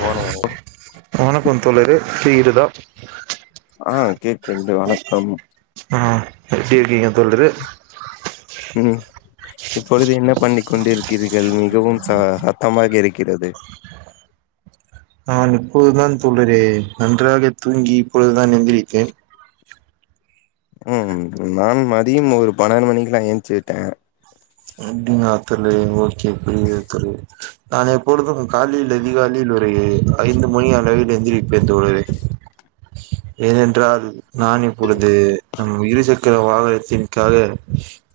போன வாரோ வணக்கம் தோழரே வீடு தா ஆ கேக்கிறது வணக்கம் ஆ எப்டி இருக்கீங்க தோழரே ம் இப்பொழுது என்ன பண்ணிக் கொண்டிருக்கிறீர்கள் மிகவும் ச சத்தமாக இருக்கிறது நான் இப்பொழுதுதான் தோழரே நன்றாக தூங்கி இப்பொழுதுதான் எந்திருக்கேன் ம் நான் மதியம் ஒரு பன்னென்டூ மணிக்லா ஏஞ்ச்விட்டே அப்டிங்ளா தோழரே ஓக்கே புரியுது புரியுது நான் எப்பொழுதும் காலில் அதிகாலில் ஒரு ஐந்து மணி அளவில் எந்திரிப்பே தோழரே ஏனென்றால் நான் இப்பொழுது ம் இருசக்கர வாகனத்திற்காக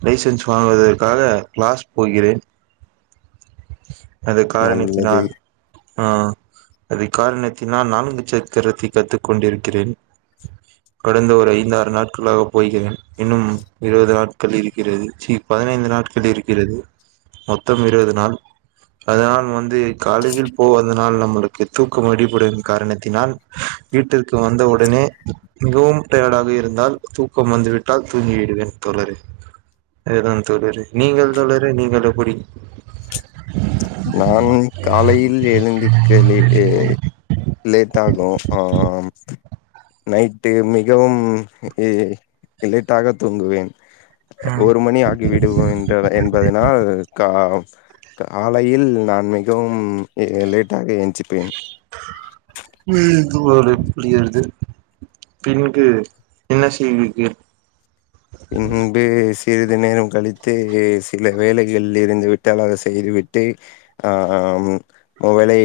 லைசன்ஸ் வாங்குவதற் க்காக கிளாஸ் போகிறேன் அந்த நல்லது காரணத்தினால் ஆ அது காரணத்தினால் நான்கு சக்கரத்தை கத்துக் கொண்டிருக்கிறேன் கடந்த ஒரு ஐந்தாறு நாட்களாக போகிறேன் இன்னும் இருபது நாட்கள் இருக்கிறது சி பதினைந்து நாட்கள் இருக்கிறது மொத்தம் இருவது நாள் அதனால் வந்து காலயில் போவத னால் நம்மளுக்கு தூக்கம் அடிபடும் காரணத்தினால் வீட்டிற்கு வந்தவுடனே மிகவும் டயடாக இருந்தால் தூக்கம் வந்துவிட்டால் தூங்கி விடுவேன் தோழரே அதே தான் தோழரே நீங்கள் தோழரே நீங்கள் எப்படி நானுமே காலையில் எழுந்துக்க லேட்டே லேட் ஆகும் ஆ ஆ ம் நைட்டு மிகவும் இ லேட்டாக தூங்குவேன் ம் ஒரு மணி ஆகி விடுவோ என்ற என்பதனால் கா காலையில் நான் மிகவும் எ லேட்டாக எஞ்சிப்பேன் ம் ஒரு புரியருது பின்கு என்ன செய்வீங்க பின்பு சிறிது நேரம் கழித்து சில வேலைகள் இருந்து விட்டால் அத செய்துவிட்டு ஆ ஆ ம் மொபைலை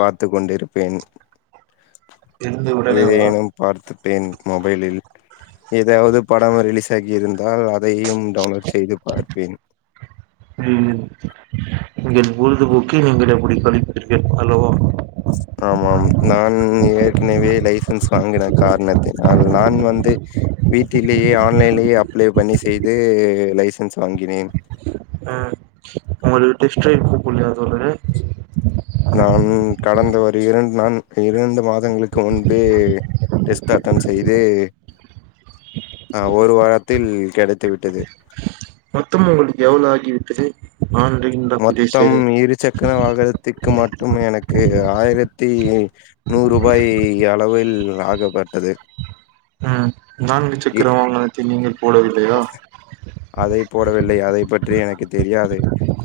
பாத்து கொண்டுருப்பேன் எழுந்த உடனேவா ஏதேனும் பார்த்துப்பேன் மொபைலில் ஏதாவது படம் ரிலீஸ் ஆகி இருந்தால் அதையும் டவுன்லோட் செய்து பார்ப்பேன் ம் நீங்கள் பொழுதுபோக்கு நீங்கள் எப்டி கழிப்பீர்கள் அல்லவா சொல்லவும் ஆமாம் நான் ஏற்கனவே லைசன்ஸ் வாங்கின காரணத்தினால் நான் வந்து வீட்டிலேயே ஆன்லைன்லேயே அப்ளை பண்ணி செய்து லைசன்ஸ் வாங்கினேன் ஆ உங்கள் டெஸ்ட் டிரைவ்க்கு கூப்படலையா தோழரே நான் கடந்த ஒரு இரண்டு நான் இரண்டு மாதங்களுக்கு முன்பே டெஸ்ட் அன்டன் செய்து அ ஒரு வாரத்தில் கெடைத்து விட்டது மொத்தமும் உங்களுக்கு எவ்ளோ ஆகிவிட்டது ஆன்டிங் மொத்தம் இரு சக்கர வாகனத்துக்கு மட்டும் எனக்கு ஆயிரத்தி நூறு ரூபாய் அளவில் ஆகப்பட்டது ம் நான்கு இ சக்கர வாகனத்தில் நீங்கள் போடவில்லையா அதை போடவில்லை அதை பற்றி எனக்கு தெரியாது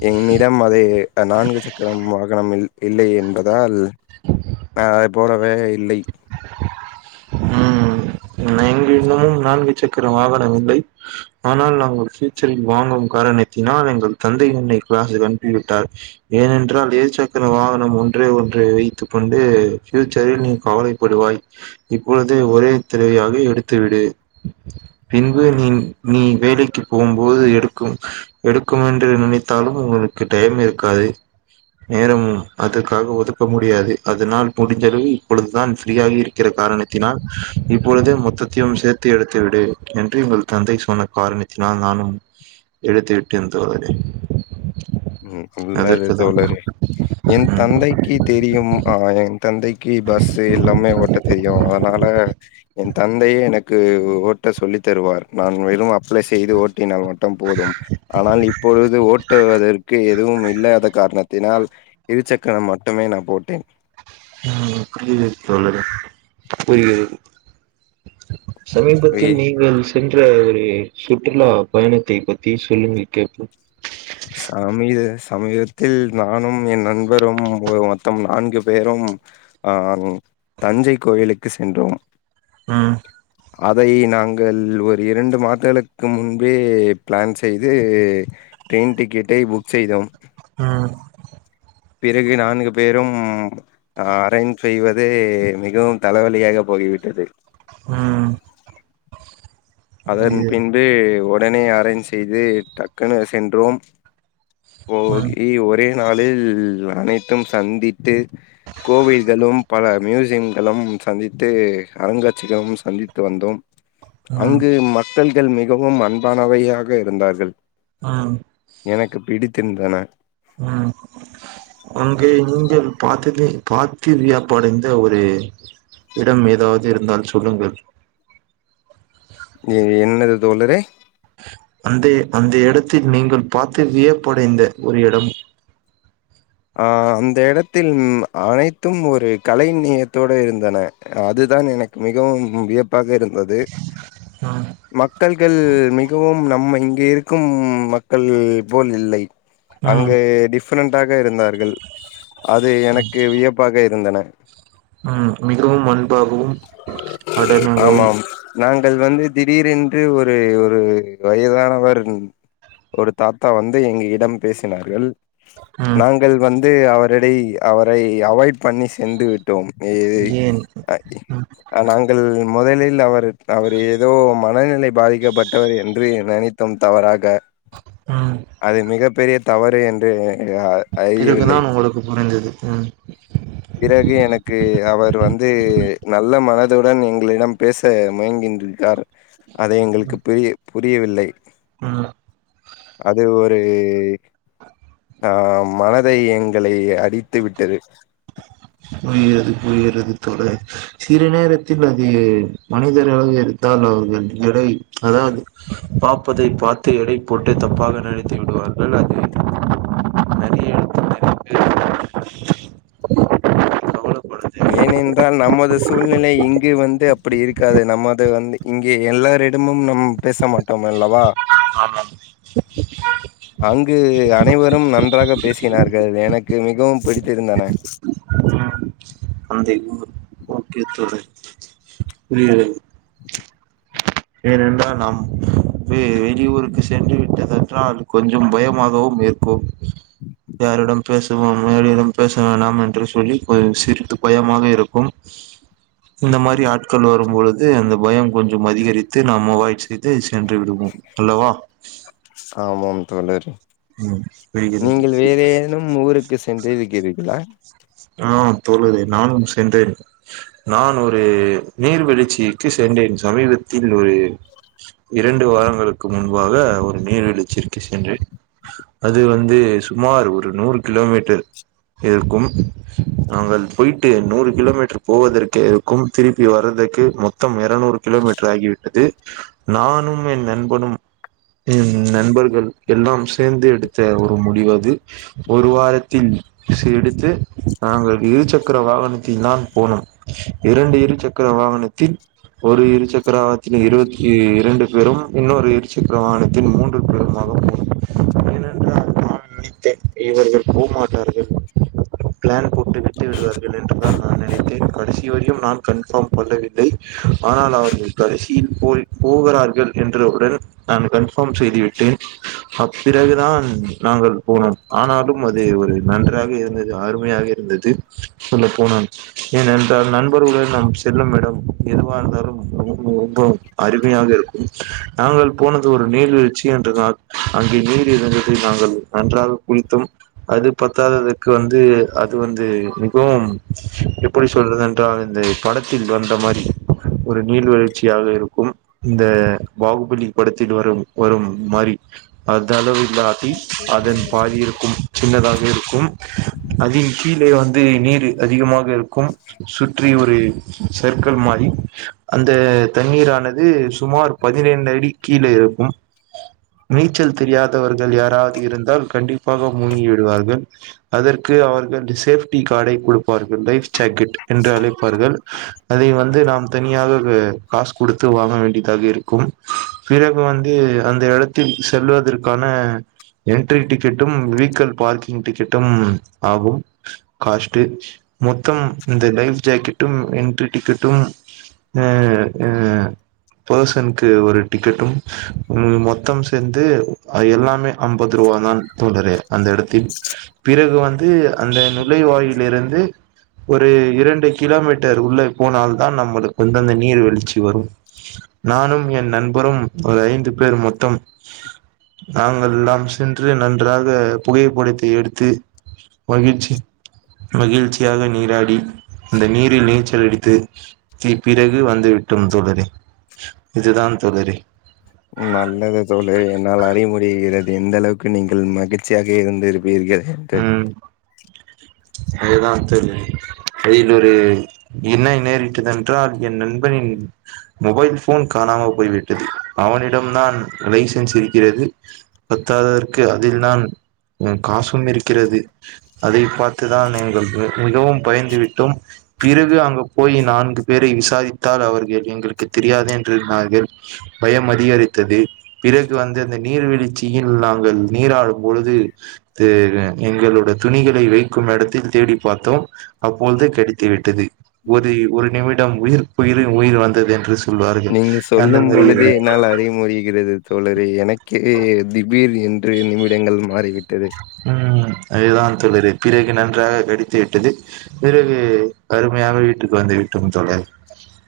என்னிடம் அதை நான்கு சக்கரம் வாகனம் இல் இல்லை என்பதால் அ அதை போடவே இல்லை என்னிடமும் நான்கு சக்கர வாகனம் இல்லை ஆனால் நாங்கள் ஃபியூச்சரில் வாங்கும் காரணத்தினால் எங்கள் தந்தை என்னை கிளாசில் அனுப்பிவிட்டார் ஏனென்றால் இருசக்கர வாகனம் ஒன்றே ஒன்றே வைத்துக் கொண்டு ஃபியூச்சரில் நீ கவலை படுவாய் இப்பொழுது ஒரே தடவையாக எடுத்துவிடு பின்பு நீ நீ வேலைக்கு போம்போது எடுக்கும் எடுக்கும் என்று நினைத்தாலும் உங்களுக்கு டைம் இருக்காது நேரமும் அதற்காக ஒதுக்க முடியாது அதனால் முடிஞ்சளவு இப்பொழுதுதான் ஃப்ரீயாக இருக்கிறது காரணத்தினால் இப்பொழுதே மொத்தத்தையும் சேர்த்து எடுத்து விடு என்று எங்கள் தந்தை சொன்ன காரணத் தினால் நானும் எடுத்து விட்டேன் தோழரே ம் உள்ளது அதற்குதான் தோழரே என் ம் தந்தைக்கு தெரியும் ஆ என் தந்தைக்கு பஸ்ஸு எல்லாமே ஓட்ட தெரியும் அதனால என் தந்தையே எனக்கு ஓட்ட சொல்லி தருவார் நான் வெறும் அப் அப்ளை செய்து ஓட்டினால் மட்டும் போதும் ஆனால் இப்பொழுது ஓட்டுவதற் க்கு எதுவும் இல்லாத காரணத்தினால் இரு சக்கரம் மட்டுமே நான் போட்டேன் ம் புரிகிறது தோழரே புரிகிறது வே சமீபத்தில் நீங்கள் சென்ற ஒரு சுற்றுலா பயணத்தை பத்தி சொல்லுங்க கேட்போம் சமீத சமீபத்தில் நானும் என் நண்பரும் மொத்தம் நான்கு பேரும் ஆ தஞ்சை கோயிலுக்கு சென்றோம் ம் அதை நாங்கள் ஒரு இரண்டு மாதங்களுக்கு முன்பே பிளான் செய்து ட்ரெயின் டிக்கெட்டை புக் செய்தோம் அ பிறகு நான்கு பேரும் அ அரேஞ் செய்வதே மிகவும் தலைவலியாக போகிவிட்டது ம் அதன் ஐயோ பின்பு உடனே அரேஞ்ச் செய்து டக்குனு சென்றோம் ம் போகி ஒரே நாளில் அனைத்தும் சந்தித்து கோவில்களும் பல மியூசியம்களும் சந்தித்து அருங்காட்சிகளும் சந்தித்து வந்தோம் ம் அங்கு மக்கள்கள் மிகவும் அன்பானவையாக இருந்தார்கள் ம் எனக்கு பிடித்திருந்தன ம் அங்க‌ நீங்கள் பாத்தது பாத்து வியாப்படைந்த ஒரு இடம் ஏதாவது இருந்தால் சொல்லுங்கள் ஏ என்னது தோழரே அந்த அந்த எடத்தில் நீங்கள் பார்த்து வியப்படைந்த ஒரு எடம் ஆ அந்த இடத்தில் அனைத்தும் ஒரு கலை நியத்தோடு இருந்தன அதுதான் எனக் கு மிகவும் வியப்பாக இருந்தது ம் மக்கள்கள் மிகவும் நம்ம இங்கே இருக்கும் மக்கள் போல் இல்லை ம் அங்கு டிஃப்ரெண்ட்டாக இருந்தார்கள் அது எனக்கு வியப்பாக இருந்தன ம் மிகவும் அன்பாகவும் அடனாகவும் ஆமாம் நாங்கள் வந்து திடீரென்று ஒரு ஒரு வயதானவர் ஒரு தாத்தா வந்து எங்க இடம் பேசினார்கள் ம் நாங்கள் வந்து அவரிடை அவரை அவாய்ட் பண்ணி சென்று விட் டோம் ஏ ஏன் அ இ ம் நாங்கள் முதலில் அவர் அவர் ஏதோ மனநிலை பாதிக்கப்பட்டவர் என்று நனைத் தோம் தவராக ம் அது மிக பெரிய தவறு என்று அ அறியவில்லை. பிறகுதான் உங்களுக்கு புரிஞ்சது ம் பிறகு எனக்கு அவர் வந்து நல்ல மனதுடன் எங்களிடம் பேச முயங்கின்றிருக்கார் அதை ம் எங்களுக்கு பிரிய புரியவில்லை ம் அது ஒரு ஆ மனதை எங்களை அடித்து விட்டது புரிகிறது புரிகிறது தோழரே சில நேரத்தில் அது மனிதராக இருக் [unintelligible] எடை அதாவது பாப்பது பார்த்து எடை போட்டு தப்பாக நெனைத்து விடுவார்கள் அது நிறைய இடத்தில் கவலப் ஏன் என்றால் நமது சூழ்நிலை இங்கு வந்து அப்டி இருக்காது நம்ம அது வந்து இங்கே எல்லாரிடமும் நம் பேச மாட்டோம் அல்லவா ஆமாம் அங்கு அனைவரும் நன்றாக பேசினார்கள் எனக்கு மிகவும் பிடித்திருந்தன ஆந்தை ஓகே தோழர் புரிகிறது ஏனென்றா நம் வெ வெளியூருக்கு சென்று விட்டதன்றால் கொஞ்சம் பயமாகவும் இருக்கும் யாரிடம் பேசுவோம் யாரிடம் பேச வேண்டாம் என்று சொல்லி சிரித்து பயமாக இருக்கும் இந்த மாரி ஆட்கள் வரும்பொழுது அந்த பயம் கொஞ்சம் அதிகரி த்து நாம் அவாய்ட் செய்து சென்று விடுவோம் அல்லவா ஆமாம் தோழர் ம் புரிகிறது இன்னும் ஊருக்கு சென்று இருக்கிறீர்களா ஆ தோழரே நானும் சென்றேன் நான் ஒரு நீர்வீழ்ச்சிக்கு சென்றேன் சமீபத்தில் ஒரு இரண்டு வாரங்களுக்கு முன்பாக ஒரு நீர்வீழ்ச்சிற்கு சென்று அது வந்து சுமார் ஒரு நூறு கிலோமீட்டர் இருக்கும் நாங்கள் போயிட்டு நூறு கிலோமீட்டர் போவதற்கே கும் திருப்பி வர்றதுக்கு மொ த்தம் இருநூறு கிலோமீட்டர் ஆகிவிட்டது நானும் என் நண்பனும் ம் நண்பர்கள் எல்லாம் சேர்ந்து எடுத்த ஒரு முடிவு அது ஒரு வாரத்தில் டிஸ்சு எடுத்து நாங்கள் இரு சக்கர வாகனத்தில் தான் போனோம் இரண்டு இரு சக்கர வாகனத்தில் ஒரு இருசக்கர வாகனத்தில் இருபத்தி இரண்டு பேரும் இன்னொரு இருசக்கர வாகனத்தில் மூன்று [inaudible] ஏனென்றால் நான் நினைத்தேன் இவர்கள் போமாட்டார்கள் பிளான் போட்டு விட்டு விடுவார்கள் என்றுதான் நான் நினைத்தேன் கடை சி வரையும் நான் கன்ஃபார்ம் பன்னவில்லை ஆனால் அவர்கள் கடைசியில் போ போகறார்கள் என்றவுடன் நான் கன்ஃபார்ம் செய்துவிட்டேன் அ பிறகுதான் நாங்கள் போனோம் ஆனாலும் அது ஒரு நன்றாக இருந்தது அரு மையாக இருந்தது சொல்ல போனால் ஏனென்றால் நண்பர்வுடன் நாம் செல்லும் இடம் எதுவாக இருந்தாலும் ரொம்போ அருமையாக இருக்கும் நாங்கள் போனது ஒரு நீர்வீழ்ச்சி என்றதால் அங்கே நீர் இருந்ததை நாங்கள் நன்றாக குளித்தோம் அது பத்தாததுக்கு வந்து அது வந்து மிகவும் எப்படி சொல்றது என்றால் இந்த படத்தில் வந்த மாரி ஒரு நீர்வீழ்ச்சியாக இருக்கும் இந்த பாகுபலி படத்தில் வரும் வரும் மாரி அது அளவு இல்லாட்டி அதன் பாதி இருக்கும் சின்னதாக இருக்கும் அதின் கீழே வந்து நீர் அதிகமாக இருக்கும் சு ற்றி ஒரு சர்க்கல் மாரி அந்த தண்ணீரானது சுமார் பதினைந்து அடி கீழே இருக்கும் நீச்சல் தெரியாதவர்கள் யாராவது இருந்தால் கண்டிப்பாக முழ்கிடுவார்கள் அதற்கு அவர்கள் சேப்டி கார்டை கொடுப்பார்கள் லைஃப் ஜாக்கெட் என்று அழைப்பார்கள் அதை வந்து நாம் தனியாக காசு குடுத்து வாங்க வேண்டியதாக இருக்கும் பிறகு வந்து அந்த இடத்தில் செல்வதற்கான என்ட்ரி டிக்கெட்டும் வெகிக்கள் பார்க்கிங் டிக்கெட்டும் ஆகும் காஸ்ட் மொத்தம் இந்த [unintelligible] ஜக்கெட்டும் என்ட்ரி டிக்கெட்டும் அ அ பர்சன்க்கு ஒரு டிக்கெட்டும் ம் மொத்தம் சேர்ந்து எல்லாமே ஐம்பது ரூவா தான் தோழரே அந்த எடத்தில் பிறகு வந் து அந்த நுழைவாயிலிருந்து ஒரு இரண்டு கிலோமீட்டர் உள்ள போனால் தான் நம்மளு இந்தந்த நீர்வீழ்ச்சி வரு நானும் என் நண்பரும் ஒரு ஐந்து பேர் மொத்தம் நாங்கள்லாம் சென்று நன்றாக புகைப்படத்தை எடுத்து மகிழ்ச்சி மகிழ்ச்சியாக நீராடி அந்த நீரில் நீச்சல் அடித்து து பிறகு வந்து விட்டோம் தோழரே இதுதான் தோழரே நல்லது தோழரே என்னால் அறிய முடிகிறது எந்த அளவுக்கு நீங்கள் மகிழ்ச்சியாக இருந்திருப் பீர்கள் என்று அதுதான் தோழரே அதில் ஒரு இன்னல் நேரிட்டதன் ட்ரால் என் நண்பனின் மொபைல் போன் காணாம போய் விட்டது அவனிடம் நான் லைசன்ஸ் இருக்கிறது பத்தாததற்கு அதில் நான் ம் காசும் இருக்கிறது அதை பார்த்துதான் எங்கள் மி மிகவும் பயந்து விட்டோம் பிறகு அங்கு போய் நான்கு பேரை விசாரித்தால் அவர்கள் எங்களுக்கு தெரியாது என்றுனார்கள் பயம் அதிகரித்தது பிறகு வந்து அந்த நீர்வீழுச்சியில் நாங்கள் நீராடும் பொழுது [unintelligible] எங்களோட துணிகளை வைக்கும் எடத்தில் தேடி பாத்தோம் அப்பொழுது கெடைத்துவிட்டது ஒரு ஒரு நிமிடம் உயிர் போயிரு உயிர் வந்தது என்று சொல்வார்கள் நீங்க அந்த சொல்லும் பொழுதே மாரி என்னால் அறிய முடிகிறது தோழரே எனக்கே திபீர் என்று நிமிடங்கள் மாறிவிட்டது ம் அதுதான் தோழரே பிறகு நன்றாக கடித்து விட்டது பிறகு அருமையாக வீட்டுக்கு வந்து விட்டோம் தோழரே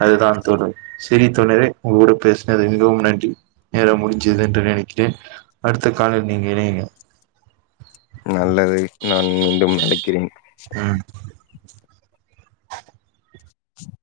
அதுதான் தோழர் செரி தோழரே உங்க கூட பேசுனது மிகவும் நன்றி நேரம் முடிஞ்சது என்று நெனைக்கிறேன் அடுத்த காலில் நீங்க இணையுங்க நல்லது நான் மீண்டும் அழைக்கிறேன் ம்